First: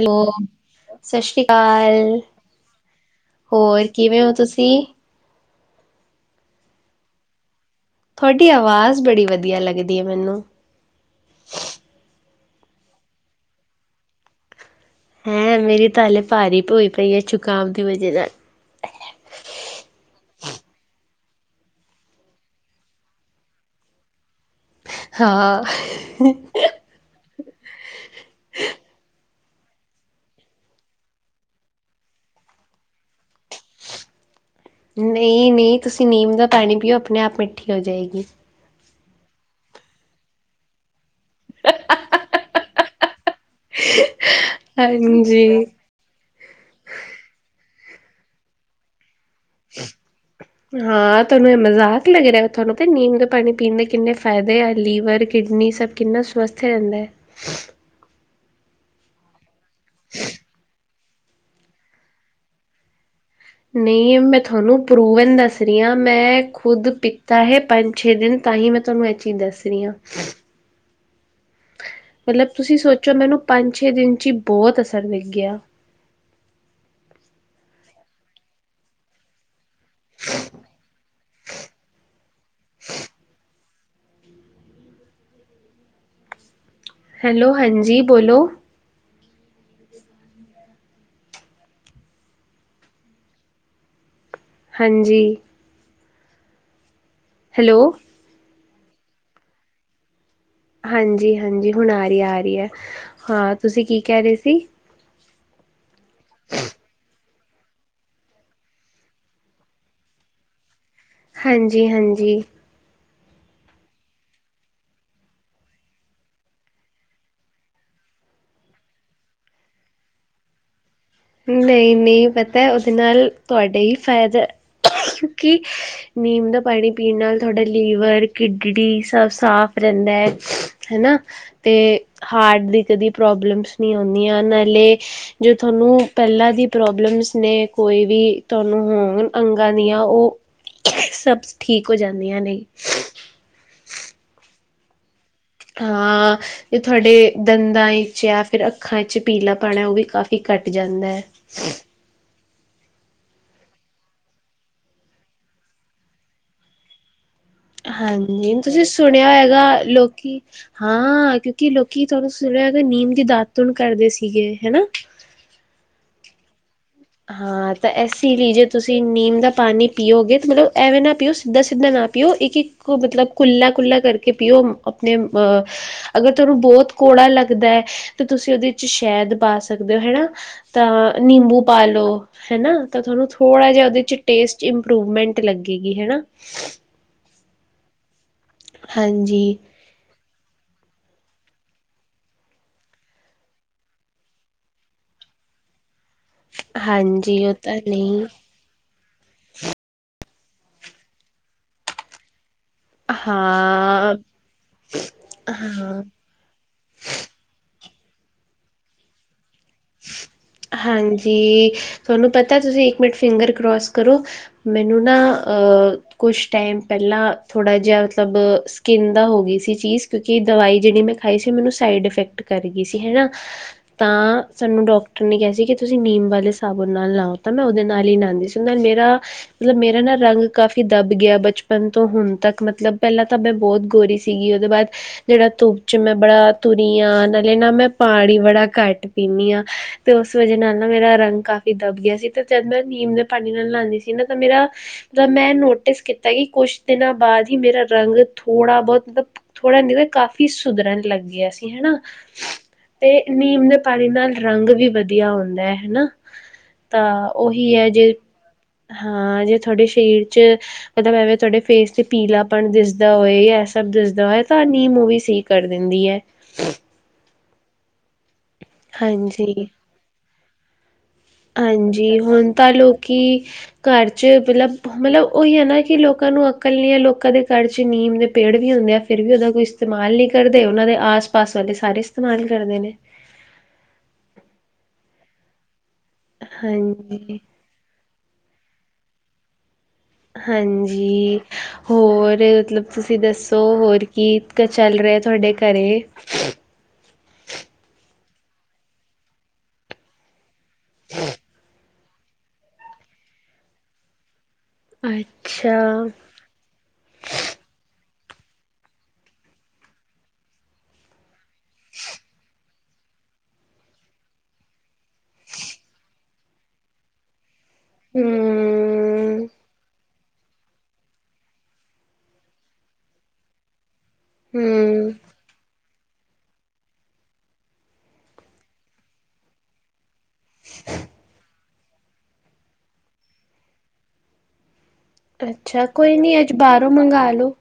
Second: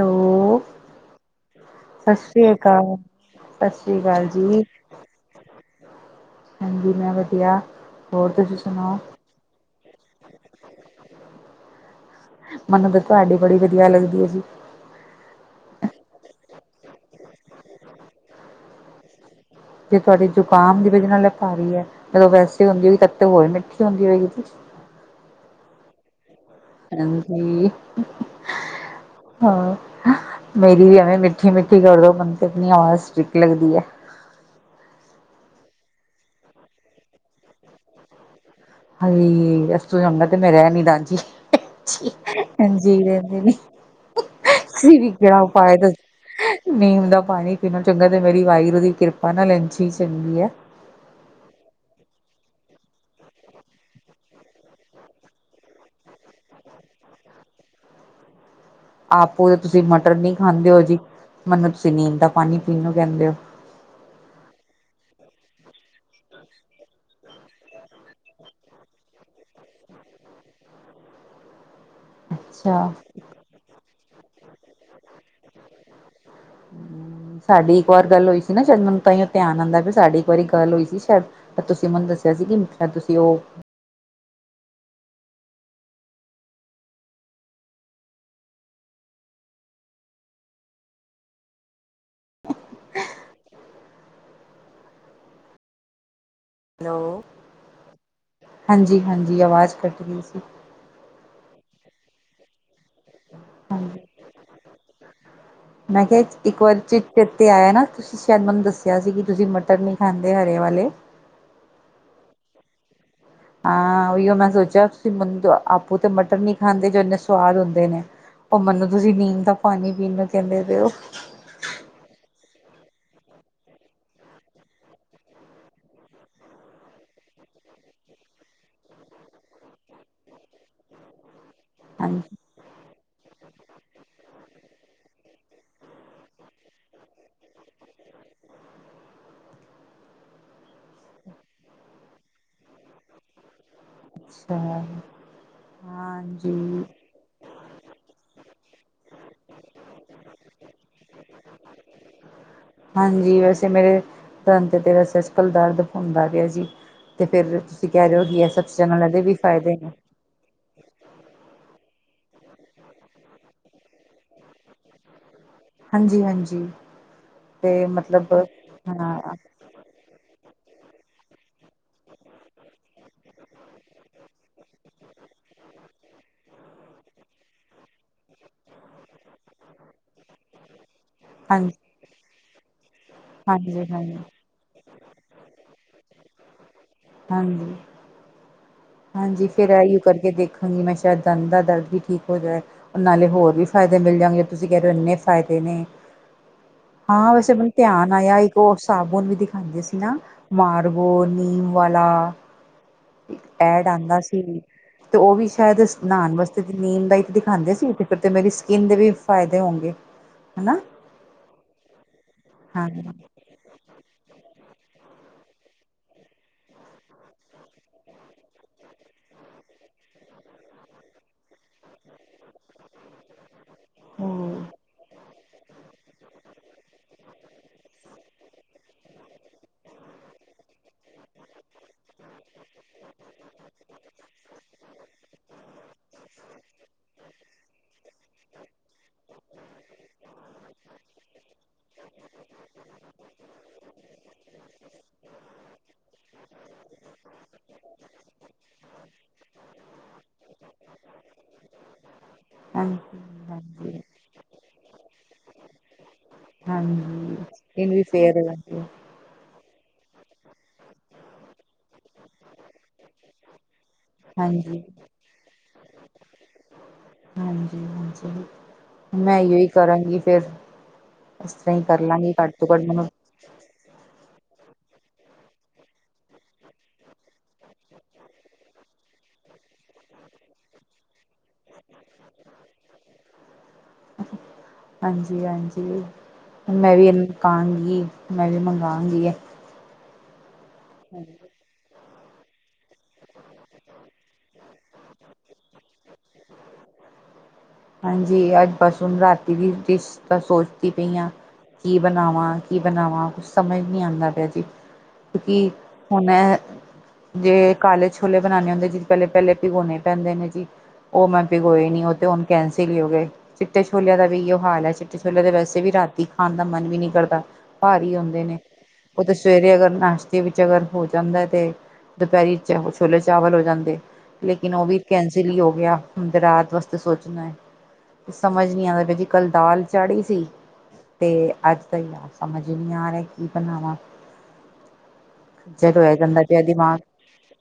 Hello, ਸਤ ਸ੍ਰੀ ਸਤਿ ਅਕਾਲ। ਸ੍ਰੀ ਅਕਾਲ ਸਤਿ ਹੋਰ ਸ੍ਰੀ ਕਿਵੇਂ ਅਕਾਲ ਓ, ਜੀ ਤੁਸੀਂ? ਹਾਂਜੀ, ਮੈਂ ਵਧੀਆ। ਹੋਰ ਥੋਡੀ ਤੁਸੀਂ ਸੁਣਾਓ ਅਵਾਜ਼ ਬੜੀ ਵਧੀਆ ਲੱਗਦੀ ਏ, ਮੈਨੂੰ। ਮਨੂੰ ਤਾਂ ਤੁਹਾਡੀ ਬੜੀ ਵਧੀਆ ਲੱਗਦੀ ਏ, ਜੀ। ਹੈਂ, ਮੇਰੀ ਤਾਂ ਹਾਲੇ ਭਾਰੀ ਭ ਹੋਈ ਪਈ ਏ, ਜੁਕਾਮ ਦੀ ਵਜ੍ਹਾ ਨਾਲ। ਜੇ ਤੁਹਾਡੇ ਜ਼ੁਕਾਮ ਦੀ ਵਜੇ ਨਾਲ ਭਾਰੀ ਐ, ਜਦੋਂ ਵੈਸੇ ਹੁੰਦੀ ਹੋਗੀ ਤਾਂ ਹੋਰ ਮਿੱਠੀ ਹੁੰਦੀ ਹੋਏਗੀ ਜੀ। ਹਾਂ ਹਾਂਜੀ, ਹਾਂ। ਮੇਰੀ ਵੀ ਐਵੇਂ ਮਿੱਠੀ-ਮਿੱਠੀ ਕਰਦੋ ਮੈਨੂੰ ਤੇ ਆਪਣੀ ਆਵਾਜ਼ ਸਟ੍ਰਿਕਟ ਲੱਗਦੀ ਐ। ਨਹੀਂ, ਨਹੀਂ ਤੁਸੀਂ ਨੀਮ ਦਾ ਪਾਣੀ ਪੀਓ ਆਪਣੇ ਆਪ ਮਿੱਠੀ ਹੋ ਜਾਏਗੀ। ਹਾਏ ਇਸ ਤੋਂ ਚੰਗਾ ਤੇ ਮੈਂ ਰਹਿਣ ਹੀ ਦਾ ਜੀ, ਹਾਂਜੀ ਰਹਿੰਦੇ ਨੇ। ਤੁਸੀਂ ਵੀ ਕਿਆ ਹਾਂਜੀ। ਉਪਾਏ ਦੱ ਨੀਮ ਦਾ ਪਾਨੀ ਪੀਨ ਨਾਲੋਂ ਚੰਗਾ ਤੇ ਮੇਰੀ ਵਾਹਿਗੁਰੂ ਦੀ ਕਿਰਪਾ ਨਾਲ ਐਝ ਹੀ ਚੰਗੀ ਐ। ਹਾਂ ਤੋਨੂੰ ਏ ਮਜ਼ਾਕ ਲੱਗ ਰਿਹਾ ਥੋਨੂੰ ਤੇ ਨੀਮ ਦੇ ਪਾਨੀ ਪੀਨ ਦੇ ਕਿੰਨੇ ਫ਼ਾਇਦੇ ਆ ਲੀਵਰ ਕਿਡਨੀ ਸਭ ਕਿੰਨਾ ਸਵਸਥ ਰਹਿੰਦਾ। ਆਪੋ ਤੇ ਤੁਸੀ ਮਟਰ ਨੀ ਖਾਂਦੇ ਹੋ ਜੀ ਮਨੂੰ ਤੁਸੀ ਨੀਮ ਦਾ ਪਾਣੀ ਪੀਨ ਨੂੰ ਕਹਿੰਦੇ ਹੋ ਨਈ ਮੈਂ ਥੋਨੂੰ ਪਰੂਵਨ ਦੱਸ ਰਹੀ ਆਂ ਮੈਂ ਖੁਦ ਪੀਤਾ ਹੈ ਪੰਜ ਛੇ ਦਿਨ ਤਾਹੀ ਮੈਂ ਤੁਹਾਨੂੰ ਏ ਚੀਜ਼ ਦੱਸ ਰੀ ਆਂ। ਮਤਲਬ ਤੁਸੀ ਅੱਛਾ। ਸੋਚੋ ਮੈਨੂੰ ਪੰਜ-ਛੇ ਦਿਨ ਚ ਈ ਬਹੋਤ ਅਸਰ ਦਿਖ ਗਿਆ। ਹ ਸਾਡੀ ਇੱਕ ਓਰ ਗੱਲ ਹੋਈ ਸੀ ਨਾ ਸਾਇਦ ਮੈਨੂੰ ਤਾਂਈ ਓ ਧਿਆਨ ਆਂਦਾ ਪਿਆ ਸਾਡੀ ਇੱਕ ਵਾਰੀ ਗੱਲ ਹੋਈ ਸੀ ਸ਼ਾਯਦ ਤਾਂ ਤੁਸੀਂ ਮੈਨੂੰ ਦੱਸਿਆ ਸੀ ਕਿ ਸ਼ਾਯਦ ਤੁਸੀ ਓ ਹੈਲੋ, ਹਾਂਜੀ ਬੋਲੋ ਹਾਂਜੀ। ਹੈਲੋ। ਹੈਲੋ। ਹਾਂਜੀ, ਹਾਂਜੀ ਅਵਾਜ਼ ਕੱਟਗੀ ਸੀ। ਹਾਂਜੀ, ਹਾਂਜੀ ਹੁਣ ਆ ਰੀ ਐ, ਆ ਰੀ ਐ, ਹਾਂ ਤੁਸੀਂ ਕੀ ਕਹਿ ਰਹੇ ਸੀ? ਮੈਂ ਕਿਹਾ ਇੱਕ ਵਾਰ ਚ ਚੇਤੇ ਆਇਆ ਨਾ ਤੁਸੀ ਸ਼ਾਯਦ ਮੈਨੂੰ ਦੱਸਿਆ ਸੀ ਕਿ ਤੁਸੀ ਮਟਰ ਨੀ ਖਾਂਦੇ ਹਰੇ ਵਾਲੇ ਹਾਂਜੀ, ਹਾਂਜੀ। ਆ ਉਹੀ ਓ ਮੈਂ ਸੋਚਿਆ ਤੁਸੀ ਆਪੋ ਤੇ ਮਟਰ ਨੀ ਖਾਂਦੇ ਜੋ ਇੰਨੇ ਸਵਾਦ ਹੁੰਦੇ ਨੇ। ਓ ਮੈਨੂੰ ਤੁਸੀਂ ਨੀਮ ਦਾ ਪਾਣੀ ਪੀਨ ਨੂੰ ਕਹਿੰਦੇ ਪਏ ਓ ਨਈ ਨਈ ਪਤਾ ਓਦੇ ਨਾਲ ਤੁਹਾਡੇ ਈ ਫਾਇਦਾ ਕਿ ਨੀਮ ਦਾ ਪਾਨੀ ਪੀਨ ਨਾਲ ਤੁਆਡਾ ਲੀਵਰ, ਕਿਡਨੀ ਸਬ ਸਾਫ਼ ਰਹਿੰਦੇ। ਹਨਾ ਤੇ ਹਾਂਜੀ ਹਾਰਟ ਦੀ ਕਦੀ ਪ੍ਰੋਬਲਮਸ ਨੀ ਔਨੀਆਂ ਨਾਲੇ ਜੋ ਥੋਨੂੰ ਪਹਿਲਾਂ ਦੀ ਪ੍ਰੋਬਲਮਸ ਨੇ ਕੋਈ ਵੀ ਤੁਹਾਨੂੰ ਹੋਣ ਅੰਗਾਂ ਦੀਆਂ ਓ ਸਭਸ ਠੀਕ ਹੋ ਜਾਂਦੀਆਂ ਨੇ। ਅੱਛਾ। ਹਾਂ, ਜੇ ਹਾਂਜੀ ਤੁਹਾਡੇ ਦੰਦਾਂ ਵਿਚ ਜਾਂ ਫੇਰ ਅੱਖਾਂ ਵਿੱਚ ਚ ਪੀਲਾਪਣ ਐ ਓ ਵੀ ਕਾਫ਼ੀ ਘੱਟ ਜਾਂਦੈ। ਹਾਂਜੀ, ਵੈਸੇ ਮੇਰੇ ਦੰਦ ਤੇ [unintelligible] ਹੁੰਦਾ ਪਿਆ ਜੀ ਤੇ ਫੇਰ ਹਾਂਜੀ, ਤੁਸੀ ਸੁਣਿਆ ਹੋਏਗਾ ਨੇ ਲੋਕੀ ਹਾਂ ਕਿਉਂਕਿ ਲੋਕੀ ਤੋਹਾਨੂੰ ਸੁਣਿਆ ਹੋਏਗਾ ਨੀਮ ਦੀ ਦਾਤੂਨ ਕਰਦੇ ਸੀਗੇ, ਹੈਨਾ ਹਾਂਜੀ, ਹਾਂਜੀ। ਤੇ ਹਾਂ, ਤਾਂ ਮਤਲਬ ਐਸੀ ਲਈ ਜੇ ਤੁਸੀ ਹਾਂ ਨੀਮ ਦਾ ਪਾਨੀ ਪੀਓਗੇ ਮਤਲਬ ਐਵੇਂ ਨਾ ਪੀਓ ਸਿੱਧਾ-ਸਿੱਧਾ ਨਾ ਪੀਓ ਇੱਕ-ਇੱਕ ਮਤਲਬ ਕੁੱਲਾ-ਕੁੱਲਾ ਕਰਕੇ ਪੀਓ ਆਪਨੇ ਅ ਅਗਰ ਤੁਹਾਨੂੰ ਬਹੁਤ ਕੌੜਾ ਲੱਗਦੇ ਤੇ ਤੁਸੀ ਓਦੇ ਚ ਸ਼ਹਿਦ ਪਾ ਸਕਦੇ ਓ ਹੈਨਾ ਤਾਂ ਨਿੰਬੂ ਹਾਂਜੀ ਪਾ ਲੋ, ਹੈਨਾ ਤਾਂ ਥੋਨੂੰ ਥੋੜਾ ਹਾਂਜੀ ਜਿਹਾ ਓਦੇ ਚ ਹਾਂਜੀ ਟੇਸਟ ਇੰਪਰੂਵਮੈਂਟ ਲੱਗੇਗੀ ਹੈਨਾ ਹਾਂਜੀ-ਹਾਂਜੀ ਹਾਂਜੀ ਫੇਰ ਐਈਓ ਕਰਕੇ ਦੇਖ ਮੈਂ ਸ਼ੇਯਦ ਦੰਦ ਦਾ ਦਰਦ ਵੀ ਠੀਕ ਹੋ ਜਾਏ। ਨਾਲੇ ਹੋਰ ਵੀ ਫਾਯਦੇ ਮਿਲ ਜਾਨਗੇ ਤੁਸੀ ਕੈ ਰੇ ਓ ਇੰਨੇ ਫਾਯਦੇ ਨੇ। ਹਾਂ, ਹਾਂਜੀ ਉਹ ਵੈਸੇ ਮਨੂੰ ਤਾਂ ਤੇਯਾਨ ਨਹੀਂ ਆਯਾ ਈ ਕ ਓ ਸਾਬੁਨ ਵੀ ਦਿਖਾਂਦੇ ਸੀ ਨਾ, ਮਾਰਵੋ ਨੀਮ ਵਾਲਾ। ਐਡ ਹਾਂ ਆਂਦਾ ਸੀ, ਤੇ ਓ ਵੀ ਸ਼ਾਯਦ ਇਸ ਹਾਂ ਨਾੱਨ ਵਾਸ ਨੀਮ ਦਾ ਈ ਦਿਖਾਂਦੇ ਸੀ, ਤੇ ਫੇਰ ਤੇ ਮੇਰੀ ਸਕਿੰਨ ਦੇ ਵੀ ਫਾਯਦੇ ਹੋਨਗੇ। ਹਾਂਜੀ, ਤਆਨੂੰ ਪਤਾ ਤੁਸੀ ਹਾਂ ਇੱਕ ਮਿੰਟ ਫਿੰਗਰ ਕਰੋਸ ਕਰੋ ਮੈਨੂੰ ਨਾ ਅ ਕੁਛ ਟਾਈਮ ਪੈਲਾਂ ਥੋੜਾ ਜੇਆ ਸਬ ਸਕਿੰਨ ਦਾ ਹੋਗੀ ਸੀ ਚੀਜ਼, ਕਯੋਕਿ ਦਵਾਈ ਜੇੜੀ ਮੈਂ ਖਾਈ ਸੀ ਮੈਨੂੰ ਸਾਈਡ ਇਫੈਕਟ ਕਰ ਗੀ ਸੀ, ਹੈਨਾ। ਤਾਂ ਉਹ ਸਾਨੂੰ ਡਾਕਟਰ ਨੇ ਕਿਆ ਸੀ ਕਿ ਤੁਸੀਂ ਨੀਮ ਵਾਲੇ ਸਾਬਰ ਨਾਲ ਨਾਓ ਤਾਂ ਮੈਂ ਉਹਦੇ ਨਾਲ ਹੀ ਨਾੳਦੀ ਸੀ ਨਾਲ ਮੇਰਾ ਮਤਲਬ ਮੇਰਾ ਨਾ ਰੰਗ ਕਾਫੀ ਦੱਬ ਗਿਆ ਬਚਪਨ ਤੋਂ ਹੁਣ ਤੱਕ ਮਤਲਬ ਪਹਿਲਾਂ ਤਾਂ ਮੈਂ ਬੋਹਤ ਗੋਰੀ ਸੀ ਦੀ ਉਹਤੋਂ ਬਾਦ ਜਿਹੜਾ ਧੂਪ ਚ ਮੈਂ ਬੜਾ ਤੁਰੀ ਆ ਨਾਲੇ ਨਾ ਮੈਂ ਪਾਨੀ ਵੜਾ ਘੱਟ ਪੀਨੀ ਆ ਤੇ ਉਸ ਵਜੇਹ ਨਾਲ ਨਾ ਮੇਰਾ ਰੰਗ ਕਾਫ ਦੱਬ ਗਿਆ ਸੀ ਤੇ ਫੇਰ ਮੈਂ ਨੀਮ ਦੇ ਪਾਨੀ ਨਾਲ ਨਾੰਦੀ ਸੀ ਨਾ ਤੇ ਮੇਰਾ ਤਾਂ ਮੈਂ ਨੋਟਿਸ ਕੀਤਾ ਕਿ ਕੁਛ ਦਿਨਾਂ ਬਾਦ ਹੀ ਮੇਰਾ ਰੰਗ ਥੋੜਾ ਬੋਹਤ ਥੋੜਾ ਨੀਤੇ ਕਾਫੀ ਸੁਧਰਨ ਲੱਗ ਗਿਆ ਸੀ ਹਨਾ ਤੇ ਹਾਂਜੀ ਨੀਮ ਦੇ ਹਾਂਜੀ ਨਾਲ ਰੰਗ ਵੀ ਵਦੀਆ ਹੁੰਦਾ ਹਨਾ। ਤਾਂ ਹਾਂਜੀ ਉਹੀ ਹੈ ਇਨੂੰ ਵੀ ਜੇ ਫੇਰ ਲਗ ਗਯਾ। ਹਾਂ ਜੇ ਤੁਹਾਡੇ ਸਰੀਰ ਚ ਮਤਲਬ ਐਵੇਂ ਤੁਹਾਡੇ ਫੇਸ ਤੇ ਪੀਲਾਪਣ ਦਿਸਦਾ ਹੋਏ ਦਿਸਦਾ ਹੋਏ ਤਾਂ ਹਾਂਜੀ ਨੀਮ ਊਵੀ ਸਈ ਕਰ ਦਿੰਦੀ ਐ। ਹਾਂਜੀ-ਹਾਂਜੀ ਮੈਂ ਏਈਯੋ ਹਾਂਜੀ ਹੀ ਕਰਾਂਗੀ ਫੇਰ। ਹਂਜੀ ਹੁਨ ਤਾਂ ਲੋਕੀ ਘਰ ਚ ਮਲਬ-ਮਲਬ ਓਈਯੋ ਨਾ ਕਿ ਲੋਕਾਂ ਨੂੰ ਅਕਲ ਨੀ ਐ ਲੋਕਾਂ ਦੇ ਘਰ ਚੇ ਨੀਮ ਦੇ ਪੇੜ ਵੀ ਹੁੰਦੇ ਐ। ਫੇਰ ਵੀ ਉਹਦਾ ਕੋਈ ਇਸਤੇਮਾਲ ਨੀ ਕਰਦੇ ਉਹਨਾਂ ਦੇ ਆਸ ਪਾਸ ਵਾਲੇ ਸਾਰੇ ਇਸਤੇਮਾਲ ਕਰਦੇ ਨੇ। ਹਾਂਜੀ-ਹਾਂਜੀ ਮੈਂ ਵੀ ਇਹਨੂੰ ਹਾਂਜੀ ਕਾਂਗੀ ਮੈਂ ਵੀ ਮੰਗਾ ਗੀ ਐ। ਹਾਂਜੀ ਹੋਰ ਮਤਲਬ ਤੁਸੀਂ ਦੱਸੋ ਹੋਰ ਕੀ ਚੱਲ ਰਿਆ ਤੁਹਾਡੇ ਘਰੇ। ਹਾਂਜੀ ਅੱਜ ਬਸ ਹੁਨ ਰਾਤੀ ਦੀ ਡਿਸ਼ ਦਾ ਸੋਚਦੀ ਪਈ ਆ। ਕੀ ਬਨਾਵਾਂ, ਕੀ ਬਨਾਵਾਂ ਕੁਛ ਸਮਝ ਨੀ ਆਭਦਾ ਪਿਆ ਜੀ। ਕੀ ਅੱਛਾ ਹੁਨ ਜੇ ਕਾਲੇ ਛੋਲੇ ਬਨਾਨੇ ਹੁੰਦੇ ਜੀ ਪੇਲੇ-ਪੇਲੇ ਪਿਗੋਨੇ ਪੈਂਦੇ ਨੇ ਜੀ। ਓ ਮੈਂ ਪਿਗੋਏ ਨੀ ਉਹ ਤੇ ਹੁਨ ਕੈਂਸਲ ਹੀ ਹੋ ਗਏ ਚਿੱਟੇ ਛੋਲਿਆਂ ਦਾ ਵੀ ਏਇਯੋ ਹਾਲ ਹੈ ਚਿੱਟੇ ਛੋਲੇ ਤੇ ਵੈਸੇ ਵੀ ਰਾਤੀ ਖਾਨ ਦਾ ਮਨ ਵੀ ਨੀ ਕਰਦਾ ਭਾਰੀ ਹੂੰ ਹੁੰਦੇ ਨੇ ਉਹ ਤੇ ਸਵੇਰੇ ਅਗਰ ਨਾਸ਼ ਵਿੱਚ ਅਗਰ ਹੋ ਜਾਂਦਾ ਐ ਤੇ ਦੁਪਹਰੀ ਚਾ ਛੋਲੇ ਚਾਵਲ ਹੋ ਜਾਂਦੇ। ਲੇਕਿਨ ਉਹ ਵੀ ਹੂੰ ਕੈਂਸਲ ਹੀ ਹੋ ਗਿਆ ਹੁਨ ਤੇ ਰਾਤ ਵਾਸਤੇ ਸੋਚ ਨੇ ਸਮਝ ਨੀ ਆ ਰਈ ਬ ਜੀ ਕੱਲ ਦਾਲ ਚਾੜੀ ਤੇ ਅੱਜ ਤਾਂ ਯਾ ਸਮਝ ਨੀ ਆ ਰਿਆ ਕੀ ਬਨਾਵਾ। ਅੱਛਾ ਕੋਈ ਨੀ ਅੱਜ ਬਾਰੋਂ ਮੰਗਾ ਲੋ।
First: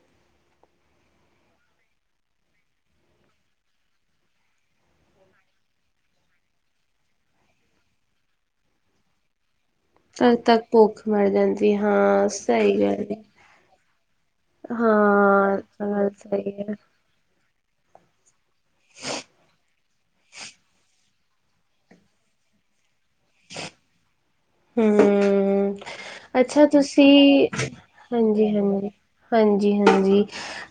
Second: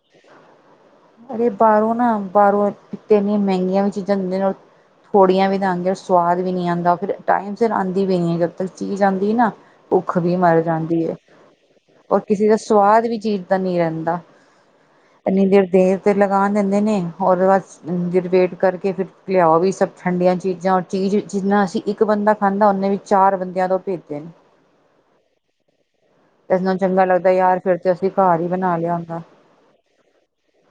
ਅਰੇ ਬਾਰੋ ਨਾ ਬਾਰੋ ਇਕ ਤੇ ਇੰਨੀਆਂ ਮਹਿੰਗੀਆਂ ਵੀ ਚੀਜ਼ਾਂ ਦਿੰਦੇ ਨੇ ਅ ਥੋੜੀਆ ਵੀ ਦਾਗੇ ਸਵਾਦ ਵੀ ਨੀ ਆਂਦਾ ਫਿਰ ਟਾਈਮ ਸਿਰ ਆਂਦੀ ਵੀ ਨੀ ਜਦ ਤੱਕ ਚੀਜ਼ ਆਂਦੀ ਏ ਨਾ ਭੁੱਖ ਵੀ ਤਦ ਮਰ ਤੱਕ ਭੁੱਖ ਜਾਂਦੀ ਹੈ ਮਰ ਜਾਂਦੀ ਔਰ ਹਾਂ ਕਿਸੇ ਦਾ ਸਹੀ ਗੱਲ ਸਵਾਦ ਹੈ ਵੀ ਚੀਜ ਦਾ ਨਹੀਂ ਰਹਿੰਦਾ ਇੰਨੀ ਹਾਂ ਇਹ ਦੇਰ ਤਾਂ ਦੇਰ ਗੱਲ ਤੇ ਲਗਾ ਸਹੀ ਹੈ ਦਿੰਦੇ ਨੇ ਉਹਦੇ ਬਾਅਦ ਇੰਨੀ ਦੇਰ ਵੇਟ ਕਰਕੇ ਫਿਰ ਲਿਆਓ ਵੀ ਸਭ ਠੰਡੀਆਂ ਚੀਜ਼ਾਂ ਔਰ ਚੀਜ਼ ਜਿੰਨਾ ਅਸੀਂ ਇੱਕ ਬੰਦਾ ਖਾਂਦਾ ਓਨੇ ਵੀ ਚਾਰ ਬੰਦਿਆਂ ਤੋਂ ਭੇਜੇ ਨੇ ਹਮ ਤੇ ਏਸ ਅੱਛਾ ਨਾਲੋ ਚੰਗਾ ਲੱਗਦਾ ਤੁਸੀਂ ਯਾਰ ਫਿਰ ਤੇ ਅਸੀਂ ਘਰ ਹੀ ਬਣਾ ਲਿਆ ਹੁੰਦਾ ਜੀ ਹਾਂਜੀ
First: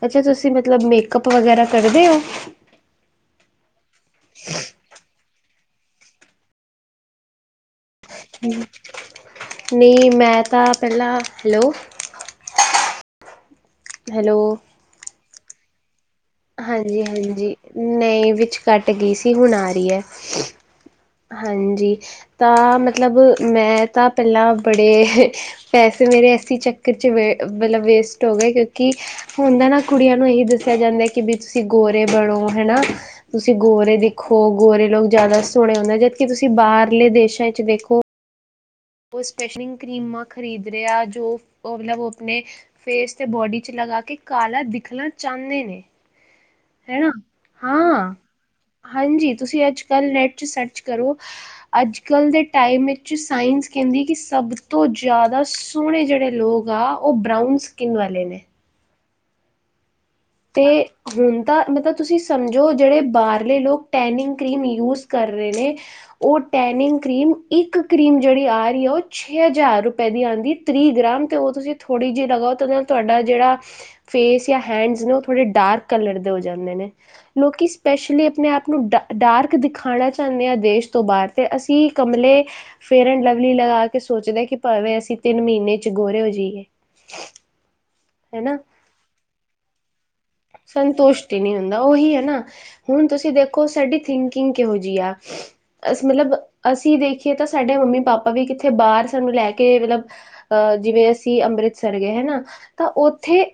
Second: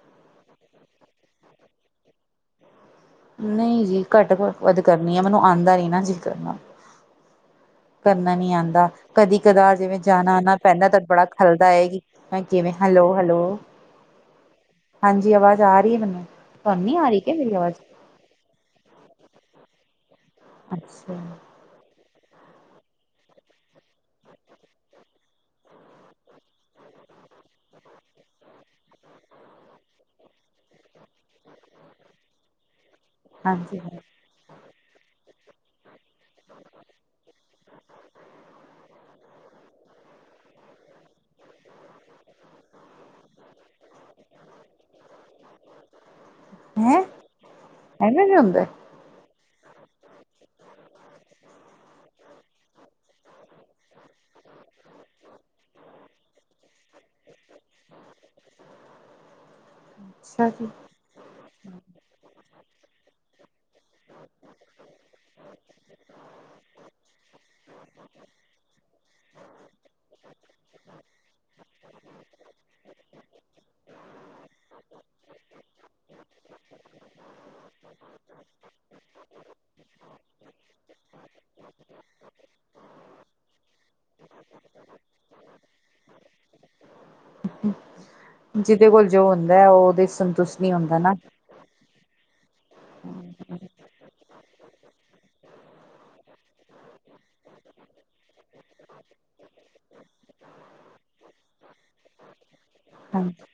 ਅੱਛਾ ਤੁਸੀਂ ਮਤਲਬ ਮੇਕਅੱਪ ਵਗੈਰਾ ਕਰਦੇ ਹੋ ਨਹੀਂ ਜੀ ਘੱਟ ਵੱਧ ਕਰਨੀ ਆ ਮੈਨੂੰ ਆਉਂਦਾ ਨ ਨਾ ਜੀ ਕਰਨਾ ਕਰਨਾ ਨੀ ਆਉਂਦਾ ਕਦੀ ਕਦਾਰ ਜਿਵੇਂ ਨਹੀਂ ਜਾਣਾ ਆ ਮੈਂ ਨਾ ਪੈਂਦਾ ਤਾਂ ਪਹਿਲਾਂ ਬੜਾ ਖਲਦਾ ਹੈਲੋ ਹੈਗੀ ਹ ਕਿਵੇਂ ਹੈਲੋ ਹੈਲੋ ਹੈਲੋ ਹਾਂਜੀ ਆਵਾਜ਼ ਆ ਰਹੀ ਹੈ ਮੈਨੂੰ ਤਾਨੂੰ ਨੀ ਆ ਰਹੀ ਕਿ ਮੇਰੀ ਆਵਾਜ਼ ਨਈ ਵਿੱਚ ਕੱਟ ਗਈ ਸੀ ਹੁਣ ਆ ਰਹੀ ਹੈ ਅੱਛਾ ਹਾਂਜੀ ਤਾਂ ਮਤਲਬ ਮੈਂ ਤਾਂ ਪੈਲਾਂ ਬੜੇ ਪੈਸੇ ਮੇਰੇ ਐਸੀ ਚੱਕਰ ਚ ਮਤਲਬ ਵੇਸਟ ਹੋ ਗਏ ਕਿਉਂਕਿ ਹੁੰਦਾ ਨਾ ਕੁੜੀਆਂ ਨੂੰ ਇਹੀ ਦੱਸਿਆ ਜਾਂਦਾ ਕਿ ਬਈ ਤੁਸੀਂ ਗੋਰੇ ਬਣੋ ਹਨਾ ਤੁਸੀਂ ਹਾਂਜੀ ਗੋਰੇ ਹੈਂ ਦਿਖੋ ਗੋਰੇ ਲੋਗ ਜ਼ਿਆਦਾ ਸੋਹਣੇ ਹੁੰਦੇ ਜਦਕਿ ਤੁਸੀਂ ਬਾਹਰਲੇ ਦੇਸ਼ਾਂ ਵਿੱਚ ਦੇਖੋ ਉਹ ਸਪੈਸ਼ਲਿੰਗ ਕਰੀਮਾਂ ਖਰੀਦ ਰਿਹਾ ਜੋ ਮਤਲਬ ਉਹ ਆਪਣੇ ਫੇਸ ਅਤੇ ਬੋਡੀ 'ਚ ਲਗਾ ਕੇ ਕਾਲਾ ਦਿਖਣਾ ਚਾਂਦੇ ਨੇ ਹੈਂ ਹਨਾ ਹਾਂ ਐਂਵੇ ਵੀ ਹੁੰਦਾ ਏ ਹਾਂਜੀ ਤੁਸੀਂ ਅੱਜ ਕੱਲ੍ਹ ਨੈੱਟ 'ਚ ਸਰਚ ਕਰੋ ਅਜ ਕੱਲ੍ਹ ਦੇ ਟਾਈਮ ਵਿੱਚ ਸਾਇੰਸ ਕਹਿੰਦੀ ਕਿ ਸਭ ਤੋਂ ਜ਼ਿਆਦਾ ਸੋਹਣੇ ਜਿਹੜੇ ਲੋਗ ਆ ਉਹ ਬਰਾਊਨ ਸਕਿੰਨ ਵਾਲੇ ਨੇ ਅੱਛਾ ਤੇ ਜੀ। ਹੁਣ ਤਾਂ ਮਤਲਬ ਤੁਸੀਂ ਸਮਝੋ ਜਿਹੜੇ ਬਾਹਰਲੇ ਲੋਕ ਟੈਨਿੰਗ ਕਰੀਮ ਯੂਜ ਕਰ ਰਹੇ ਨੇ ਉਹ ਟੈਨਿੰਗ ਕ੍ਰੀਮ ਇੱਕ ਕ੍ਰੀਮ ਜਿਹੜੀ ਆ ਰਹੀ ਆ ਉਹ ਛੇ ਹਜ਼ਾਰ ਰੁਪਏ ਦੀ ਆਂਦੀ ਤ੍ਰੀਹ ਗ੍ਰਾਮ 'ਤੇ ਉਹ ਤੁਸੀਂ ਥੋੜ੍ਹੀ ਜਿਹੀ ਲਗਾਓ ਤਾਂ ਉਹਦੇ ਨਾਲ ਤੁਹਾਡਾ ਜਿਹੜਾ ਫੇਸ ਜਾਂ ਹੈਂਡਸ ਨੇ ਉ ਥੋੜੇ ਡਾਰਕ ਕਲਰ ਦੇ ਹੋ ਜਾਂਦੇ ਨੇ ਲੋਕੀਂ ਸਪੈਸ਼ਲੀ ਆਪਣੇ ਆਪ ਨੂੰ ਡ ਡਾਰਕ ਦਿਖਾਉਣਾ ਚਾਹੁੰਦੇ ਆ ਦੇਸ਼ ਤੋਂ ਬਾਹਰ ਤੇ ਅਸੀਂ ਕਮਲੇ 'ਫੇਅਰ ਐਂਡ ਲਵਲੀ' ਲਗਾ ਕੇ ਸੋਚਦੇ ਕਿ ਭਾਵੇਂ ਅਸੀਂ ਤਿੰਨ ਮਹੀਨੇ ਚ ਗੋਰੇ ਹੋ ਜਾਈਏ ਹਨਾ ਜਿਹਦੇ ਕੋਲ ਜੋ ਹੁੰਦਾ ਏ ਓ ਉਹਦੇ ਸੰਤੁਸ਼ ਸੰਤੁਸ਼ਟ ਹੀ ਨਹੀਂ ਹੁੰਦਾ ਉਹੀ ਹੈ ਨਾ ਹੁਣ ਤੁਸੀਂ ਹੂੰ ਦੇਖੋ ਸਾਡੀ ਥਿੰਕਿੰਗ ਕਿਹੋ ਜਿਹੀ ਆ ਅਸੀਂ ਮਤਲਬ ਅਸੀਂ ਦੇਖੀਏ ਤਾਂ ਸਾਡੇ ਮੰਮੀ ਪਾਪਾ ਵੀ ਕਿੱਥੇ ਬਾਹਰ ਸਾਨੂੰ ਲੈ ਕੇ ਮਤਲਬ ਅ ਜਿਵੇਂ ਅਸੀਂ ਅੰਮ੍ਰਿਤਸਰ ਗਏ ਹਨਾ ਤਾਂ ਉੱਥੇ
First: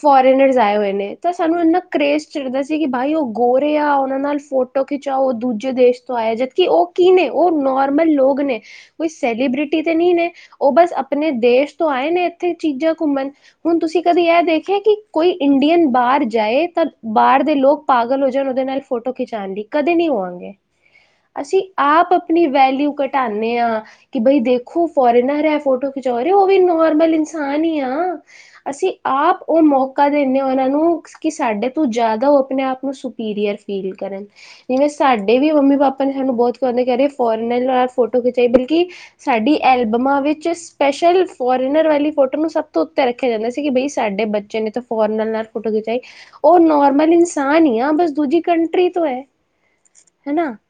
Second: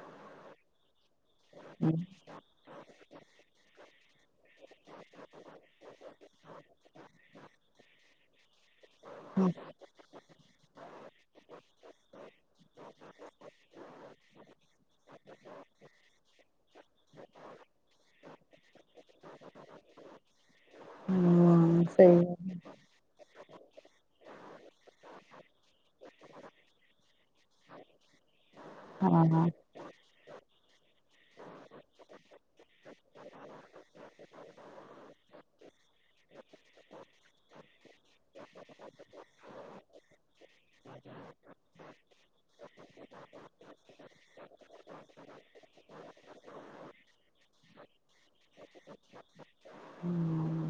ਫੋਰਨਰਜ ਆਏ ਹੋਏ ਨੇ ਤਾਂ ਸਾਨੂੰ ਇੰਨਾ ਕਰੇਜ ਚੜਦਾ ਸੀ ਕਿ ਬਾਈ ਉਹ ਗੋਰੇ ਆ ਉਨਾ ਨਾਲ ਫੋ ਫੋਟੋ ਖਿਚਾਵਾਓ ਦੂਜੇ ਦੇਸ਼ ਤੋਂ ਆਏ ਜਦਕਿ ਉਹ ਕੀ ਨੇ ਉਹ ਨੋਰਮਲ ਲੋਕ ਨੇ ਕੋਈ ਸੈਲੀਬ੍ਰਿਟੀ ਤੇ ਨਹੀਂ ਨੇ ਉਹ ਬਸ ਆਪਣੇ ਦੇਸ਼ ਤੋਂ ਆਏ ਨੇ ਇੱਥੇ ਚੀਜ਼ਾਂ ਘੁੰਮਣ ਹੁਣ ਤੁਸੀਂ ਕਦੀ ਇਹ ਦੇਖਿਆ ਕਿ ਕੋਈ ਇੰਡੀਅਨ ਬਾਹਰ ਜਾਏ ਤਾਂ ਬਾਹਰ ਦੇ ਲੋਕ ਪਾਗਲ ਹੋ ਜਾਣ ਉਹਦੇ ਨਾਲ ਫੋਟੋ ਖਿਚਾਉਣ ਲਈ ਕਦੇ ਨਹੀਂ ਹੋਵਾਂਗੇ ਹਮ ਅਸੀਂ ਆਪ ਆਪਣੀ ਵੈਲਿਊ ਘਟਾਨੇ ਆਂ ਕਿ ਬਈ ਦੇਖੋ ਫੋਰੇਨਰ ਏ ਫੋਟੋ ਅਰੇ ਉਹ ਵੀ ਨੋਰਮਲ ਇਨਸਾਨ ਹੀ ਆ ਅਸੀਂ ਆਪ ਹਾਂ ਉਹ ਮੌਕਾ ਦਿੰਦੇ ਹ ਉਹਨਾਂ ਨੂੰ ਕਿ ਸਾਡੇ ਤੋਂ ਜ਼ਿਆਦਾ ਓ ਆਪਣੇ ਆਪ ਨੂੰ ਸੁਪੀਰੀਅਰ ਫੀਲ ਕਰਨ ਜਿਵੇਂ ਸਾਡੇ ਵੀ ਮੰਮੀ ਪਾਪਾ ਨੇ ਸਾਨੂੰ ਬਹੁਤ ਕਉਂਦੇ ਫੋਰਨਰ ਨਾਲ ਫੋਟੋ ਖਿਚਾਈ ਬਲਕਿ ਸਾਡੀ ਐਲਬਮਾਂ ਵਿੱਚ 'ਚ ਸਪੈਸ਼ਲ ਫੋਰਨਰ ਵਾਲੀ ਫੋਟੋ ਨੂੰ ਸਭ ਤੋਂ ਉੱਤੇ ਰੱਖਿਆ ਜਾਂਦਾ ਸੀ ਕਿ ਬਈ ਸਾਡੇ ਬੱਚੇ ਨੇ ਤਾਂ ਫੋਰਨਰ ਨਾਲ ਫੋਟੋ ਖਿਚਾਈ ਓ ਨੋਰਮਲ ਇਨਸਾਨ ਹੀ ਆ ਬਸ ਦੂਜੀ ਕੰਟਰੀ ਤੋਂ ਏ ਹਨਾ ਹਮ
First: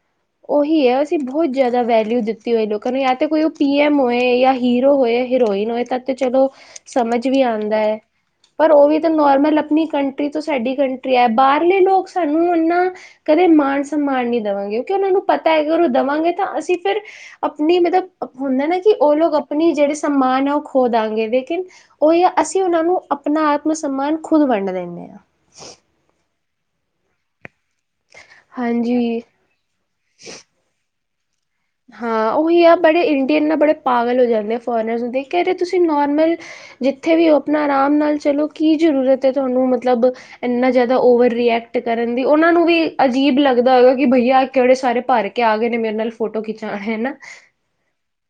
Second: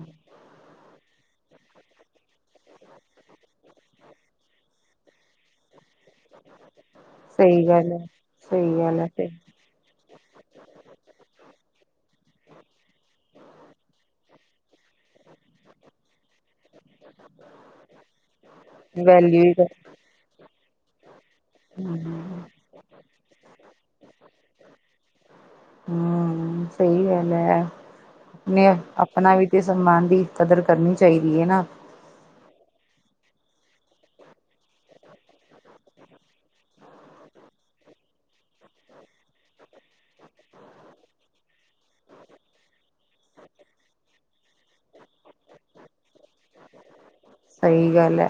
ਉਹੀ ਆ ਅਸੀਂ ਬਹੁਤ ਜ਼ਿਆਦਾ ਵੈਲਿਊ ਦਿੱਤੀ ਹੋਈ ਲੋਕਾਂ ਨੂੰ ਜਾਂ 'ਤੇ ਕੋਈ ਓ ਪੀ-ਐਮ ਹੋਏ ਜਾਂ ਹੀਰੋ ਹੋਏ' ਹੀਰੋਇਨ ਹੋਏ ਤਦ ਤੇ ਚਲੋ ਸਮਝ ਵੀ ਸਹੀ ਆਂਦਾ ਗੱਲ ਏ ਹੈ, ਪਰ ਸਹੀ ਓ ਵੀ ਗੱਲ ਹੈ, ਤਾਂ ਸਹੀ ਨੋਰਮਲ ਅਪ ਆਪਣੀ ਕੰਟਰੀ ਤੋਂ ਸਾਡੀ ਕੰਟਰੀ ਐ ਬਾਹਰਲੇ ਲੋਕ ਸਾਨੂੰ ਇਨਾਂ ਕਦੇ ਮਾਣ-ਸਮਮਾਨ ਨਹੀਂ ਦਵਾਂਗੇ ਕਿਉਂਕਿ ਉਨਾਂ ਨੂੰ ਪਤਾ ਏ ਅਗਰ ਓ ਦਵਾਂਗੇ ਤਾਂ ਅਸੀਂ ਫਿਰ ਆਪਣੀ ਮਤਲਬ ਹੁੰਦਾ ਨਾ ਕਿ ਓ ਲੋਕ ਵੈਲਿਊ ਹੀ ਆਪਣੀ ਜਿਹੜੇ ਸਮਾਨ ਆ ਓ ਖੋਦਾਂਗੇ ਦੇ ਲੇਕਿਨ ਉਹੀ ਆ ਹਮ ਅਸੀਂ ਉਨਾਂ ਨੂੰ ਆਪਣਾ ਆਤਮ ਸਮਾਨ ਖੁਦ ਵੰਡ ਦਿੰਨੇ ਆਂ ਹਾਂ ਸਹੀ ਗੱਲ ਏ ਨਈ ਹਾਂਜੀ ਆਪਣਾ ਵੀ ਤੇ ਸਨਮਾਨ ਦੀ ਕਦਰ ਕਰਨੀ ਚਾਈਦੀ ਏ ਨਾ ਹਾਂ ਉਹੀ ਆ ਬੜੇ ਇੰਡੀਅਨ ਨਾ ਬੜੇ ਪਾਗਲ ਹੋ ਜਾਂਦੇ ਆ ਫੋਰਨਰਸ ਨੂੰ ਦੇਖ ਕੇ ਅਰੇ ਤੁਸੀਂ ਨੋਰਮਲ ਜਿੱਥੇ ਵੀ ਓ ਆਪਣਾ ਆਰਾਮ ਨਾਲ ਚਲੋ ਕੀ ਜ਼ਰੂਰਤ ਏ ਤੁਹਾਨੂੰ ਮਤਲਬ ਇੰਨਾ ਜ਼ਿਆਦਾ ਓਵਰ ਰਿਐਕਟ ਕਰਨ ਦੀ ਉਨਾਂ ਨੂੰ ਵੀ ਅਜੀਬ ਲੱਗਦਾ ਹੋਏਗਾ ਕਿ ਭਈਆਂ ਕੇੜੇ ਸਾਰੇ ਭਾਰੇ ਚੁੱਕ ਕੇ ਆ ਗਏ ਨੇ ਮਨੂੰ ਫੋਟੋ ਖਿਚਾਉਣ ਹੇਨਾ ਸਹੀ ਗੱਲ ਹੈ,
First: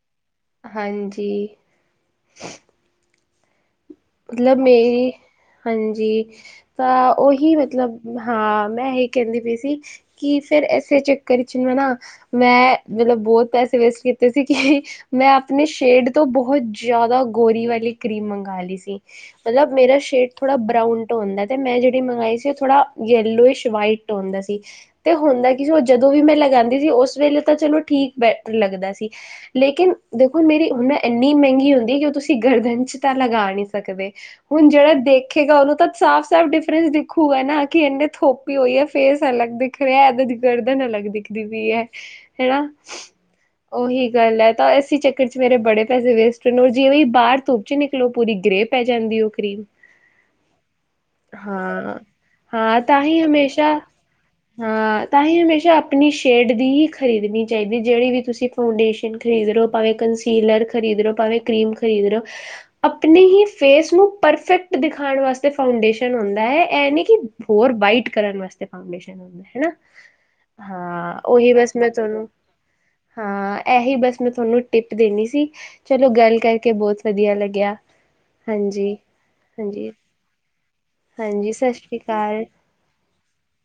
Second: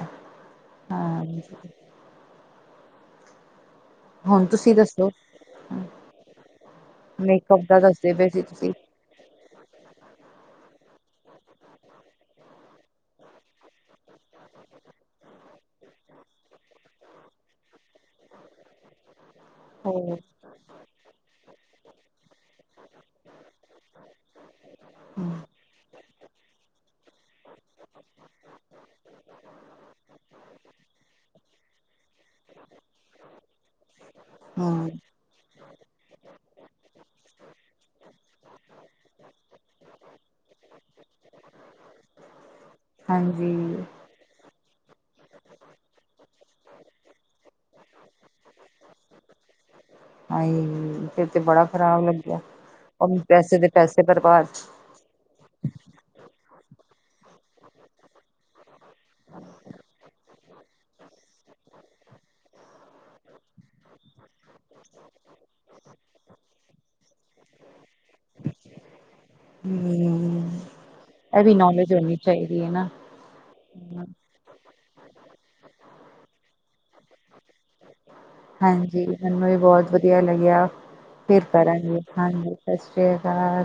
ਹਾਂ ਹਾਂਜੀ ਹੁਣ ਮਤਲਬ ਤੁਸੀਂ ਮੇਰੀ ਦੱਸੋ ਹਾਂਜੀ ਤਾਂ ਉਹੀ ਮੇਕਅਪ ਦਾ ਦੱਸਦੇ ਮਤਲਬ ਪਏ ਸੀ ਹਾਂ ਤੁਸੀਂ ਮੈਂ ਇੱਕ ਕਹੇਦੀ ਪਈ ਸੀ ਕਿ ਫੇਰ ਇਸੇ ਚੱਕਰ 'ਚ ਮੈਂ ਨਾ ਮੈਂ ਮਤਲਬ ਬਹੁਤ ਪੈਸੇ ਵੇਸਟ ਕੀਤੇ ਸੀ ਕਿ ਮੈਂ ਆਪਣੇ ਸ਼ੇਡ ਤੋਂ ਬਹੁਤ ਜ਼ਿਆਦਾ ਗੋਰੀ ਵਾਲੀ ਕਰੀਮ ਮੰਗਵਾ ਲਈ ਸੀ। ਮਤਲਬ ਮੇਰਾ ਹੋਰ ਸ਼ੇਡ ਥੋੜ੍ਹਾ ਬਰਾਊਨ ਟ ਹੁੰਦਾ ਤੇ ਮੈਂ ਜਿਹੜੀ ਮੰਗਵਾਈ ਸੀ ਓ ਥੋੜ੍ਹਾ ਯਲੋਇਸ਼ ਵਾਈਟ ਹੁੰਦਾ ਸੀ। ਤੇ ਹੁੰਦਾ ਕੀ ਸੀ ਓ ਜਦੋਂ ਵੀ ਮੈਂ ਲਗਾਉਂਦੀ ਸੀ ਉਸ ਵੇਲੇ ਤਾਂ ਚਲੋ ਠੀਕ ਬ ਲੱਗਦਾ ਸੀ ਲੇਕਿਨ ਦੇਖੋ ਮੇਰੀ ਮੈ ਇੰਨੀ ਮਹਿੰਗੀ ਹੁੰਦੀ ਕਿ ਓ ਤੁਸੀਂ ਗਰਦਨ 'ਚ ਤਾਂ ਲਗਾ ਨੀ ਹੁਣ ਹਮ ਜਿਹੜਾ ਦੇਖ ਦੇਖੇਗਾ ਉਨੂੰ ਤਾਂ ਸਾਫ਼, ਸਾਫ਼ ਡਿਫਰੈਂਸ ਦਿਖੂਗਾ ਨਾ ਕਿ ਇਹੰਨੇ ਥੋਪੀ ਹੋਈ ਆ ਫੇਸ ਅਲੱਗ ਦਿਖ ਰਿਹਾ ਇਦੀ ਗਰਦਨ ਅੱਲਗ ਦਿਖਦੀ ਪਈ ਆ ਹਨਾ। ਹਾਂਜੀ। ਉਹੀ ਗੱਲ ਐ ਤਾਂ ਇਸੀ ਚੱਕਰ 'ਚ ਮੇਰੇ ਬੜੇ ਪੈਸੇ ਵੇਸਟ ਨੇ ਔਰ ਜਿਵੇਂ ਬਾਰ ਧੁੱਪ 'ਚ ਨਿਕਲੋ ਪੂਰੀ ਗ੍ਰੇਪ ਪੈ ਜਾਂਦੀ ਓ ਕਰੀਮ ਹਾਏ ਫਿਰ ਤੇ ਬੜਾ ਹਾਂ। ਖ਼ਰਾਬ ਲੱਗਿਆ ਹਾਂ ਤਾਂ ਔਰ ਪੈਸੇ ਦੇ ਪੈਸੇ ਬਰਬਾਦ ਤਾਂਹੀਂ ਹਮੇਸ਼ਾ ਆਪਣੀ ਸ਼ੇਡ ਦੀ ਹੀ ਖਰੀਦਣੀ ਚਾਈਦੀ ਜਿਹੜੀ ਵੀ ਤੁਸੀਂ ਫਾਉਂਡੇ ਸਨ ਖਰੀਦ ਲੋ ਭਾਵੇਂ ਕੰਸੀਲਰ ਖਰੀਦ ਰੌ ਭਾਵੇਂ ਕਰੀਮ ਖਰੀਦ ਰੌ ਅਪਨੀ ਹੀ ਫੇਸ ਨੂੰ ਪਰਸਟ ਦਿਖਾਉਣ ਵਾਸਤੇ ਫਾਊਂਡੇਸ਼ਨ ਹੁੰਦਾ ਆ ਐ ਨੀ ਕਿ ਹੋਰ ਵਾਈਟ ਕਰਨ ਵਾਸਤੇ ਫਊਂਡੇਸ਼ਨ ਹਨਾ ਹਮ ਹਾਂ ਇਹ ਉਹੀ ਵੀ ਬਸ ਮੈਂ ਨੌਲੇਜ ਹੋਣੀ ਤੁਹਾਨੂੰ ਚਾਹੀਦੀ ਹੈ ਨਾ ਹਾਂ ਇਹੀ ਬਸ ਮੈਂ ਤੁਹਾਨੂੰ ਟ੍ਰਿਪ ਦੇਣੀ ਸੀ ਚਲੋ ਗੱਲ ਕਰਕੇ ਬਹੁਤ ਵਧੀਆ ਲੱਗਿਆ। ਹਾਂਜੀ ਮੈਨੂੰ ਵੀ ਹਾਂਜੀ ਬਹੁਤ ਵਧੀਆ ਲੱਗਿਆ ਫਿਰ ਹਾਂਜੀ ਸਤਿ ਸ੍ਰੀ ਕਰਾਂਗੇ ਅਕਾਲ ਹਾਂਜੀ। Okay bye.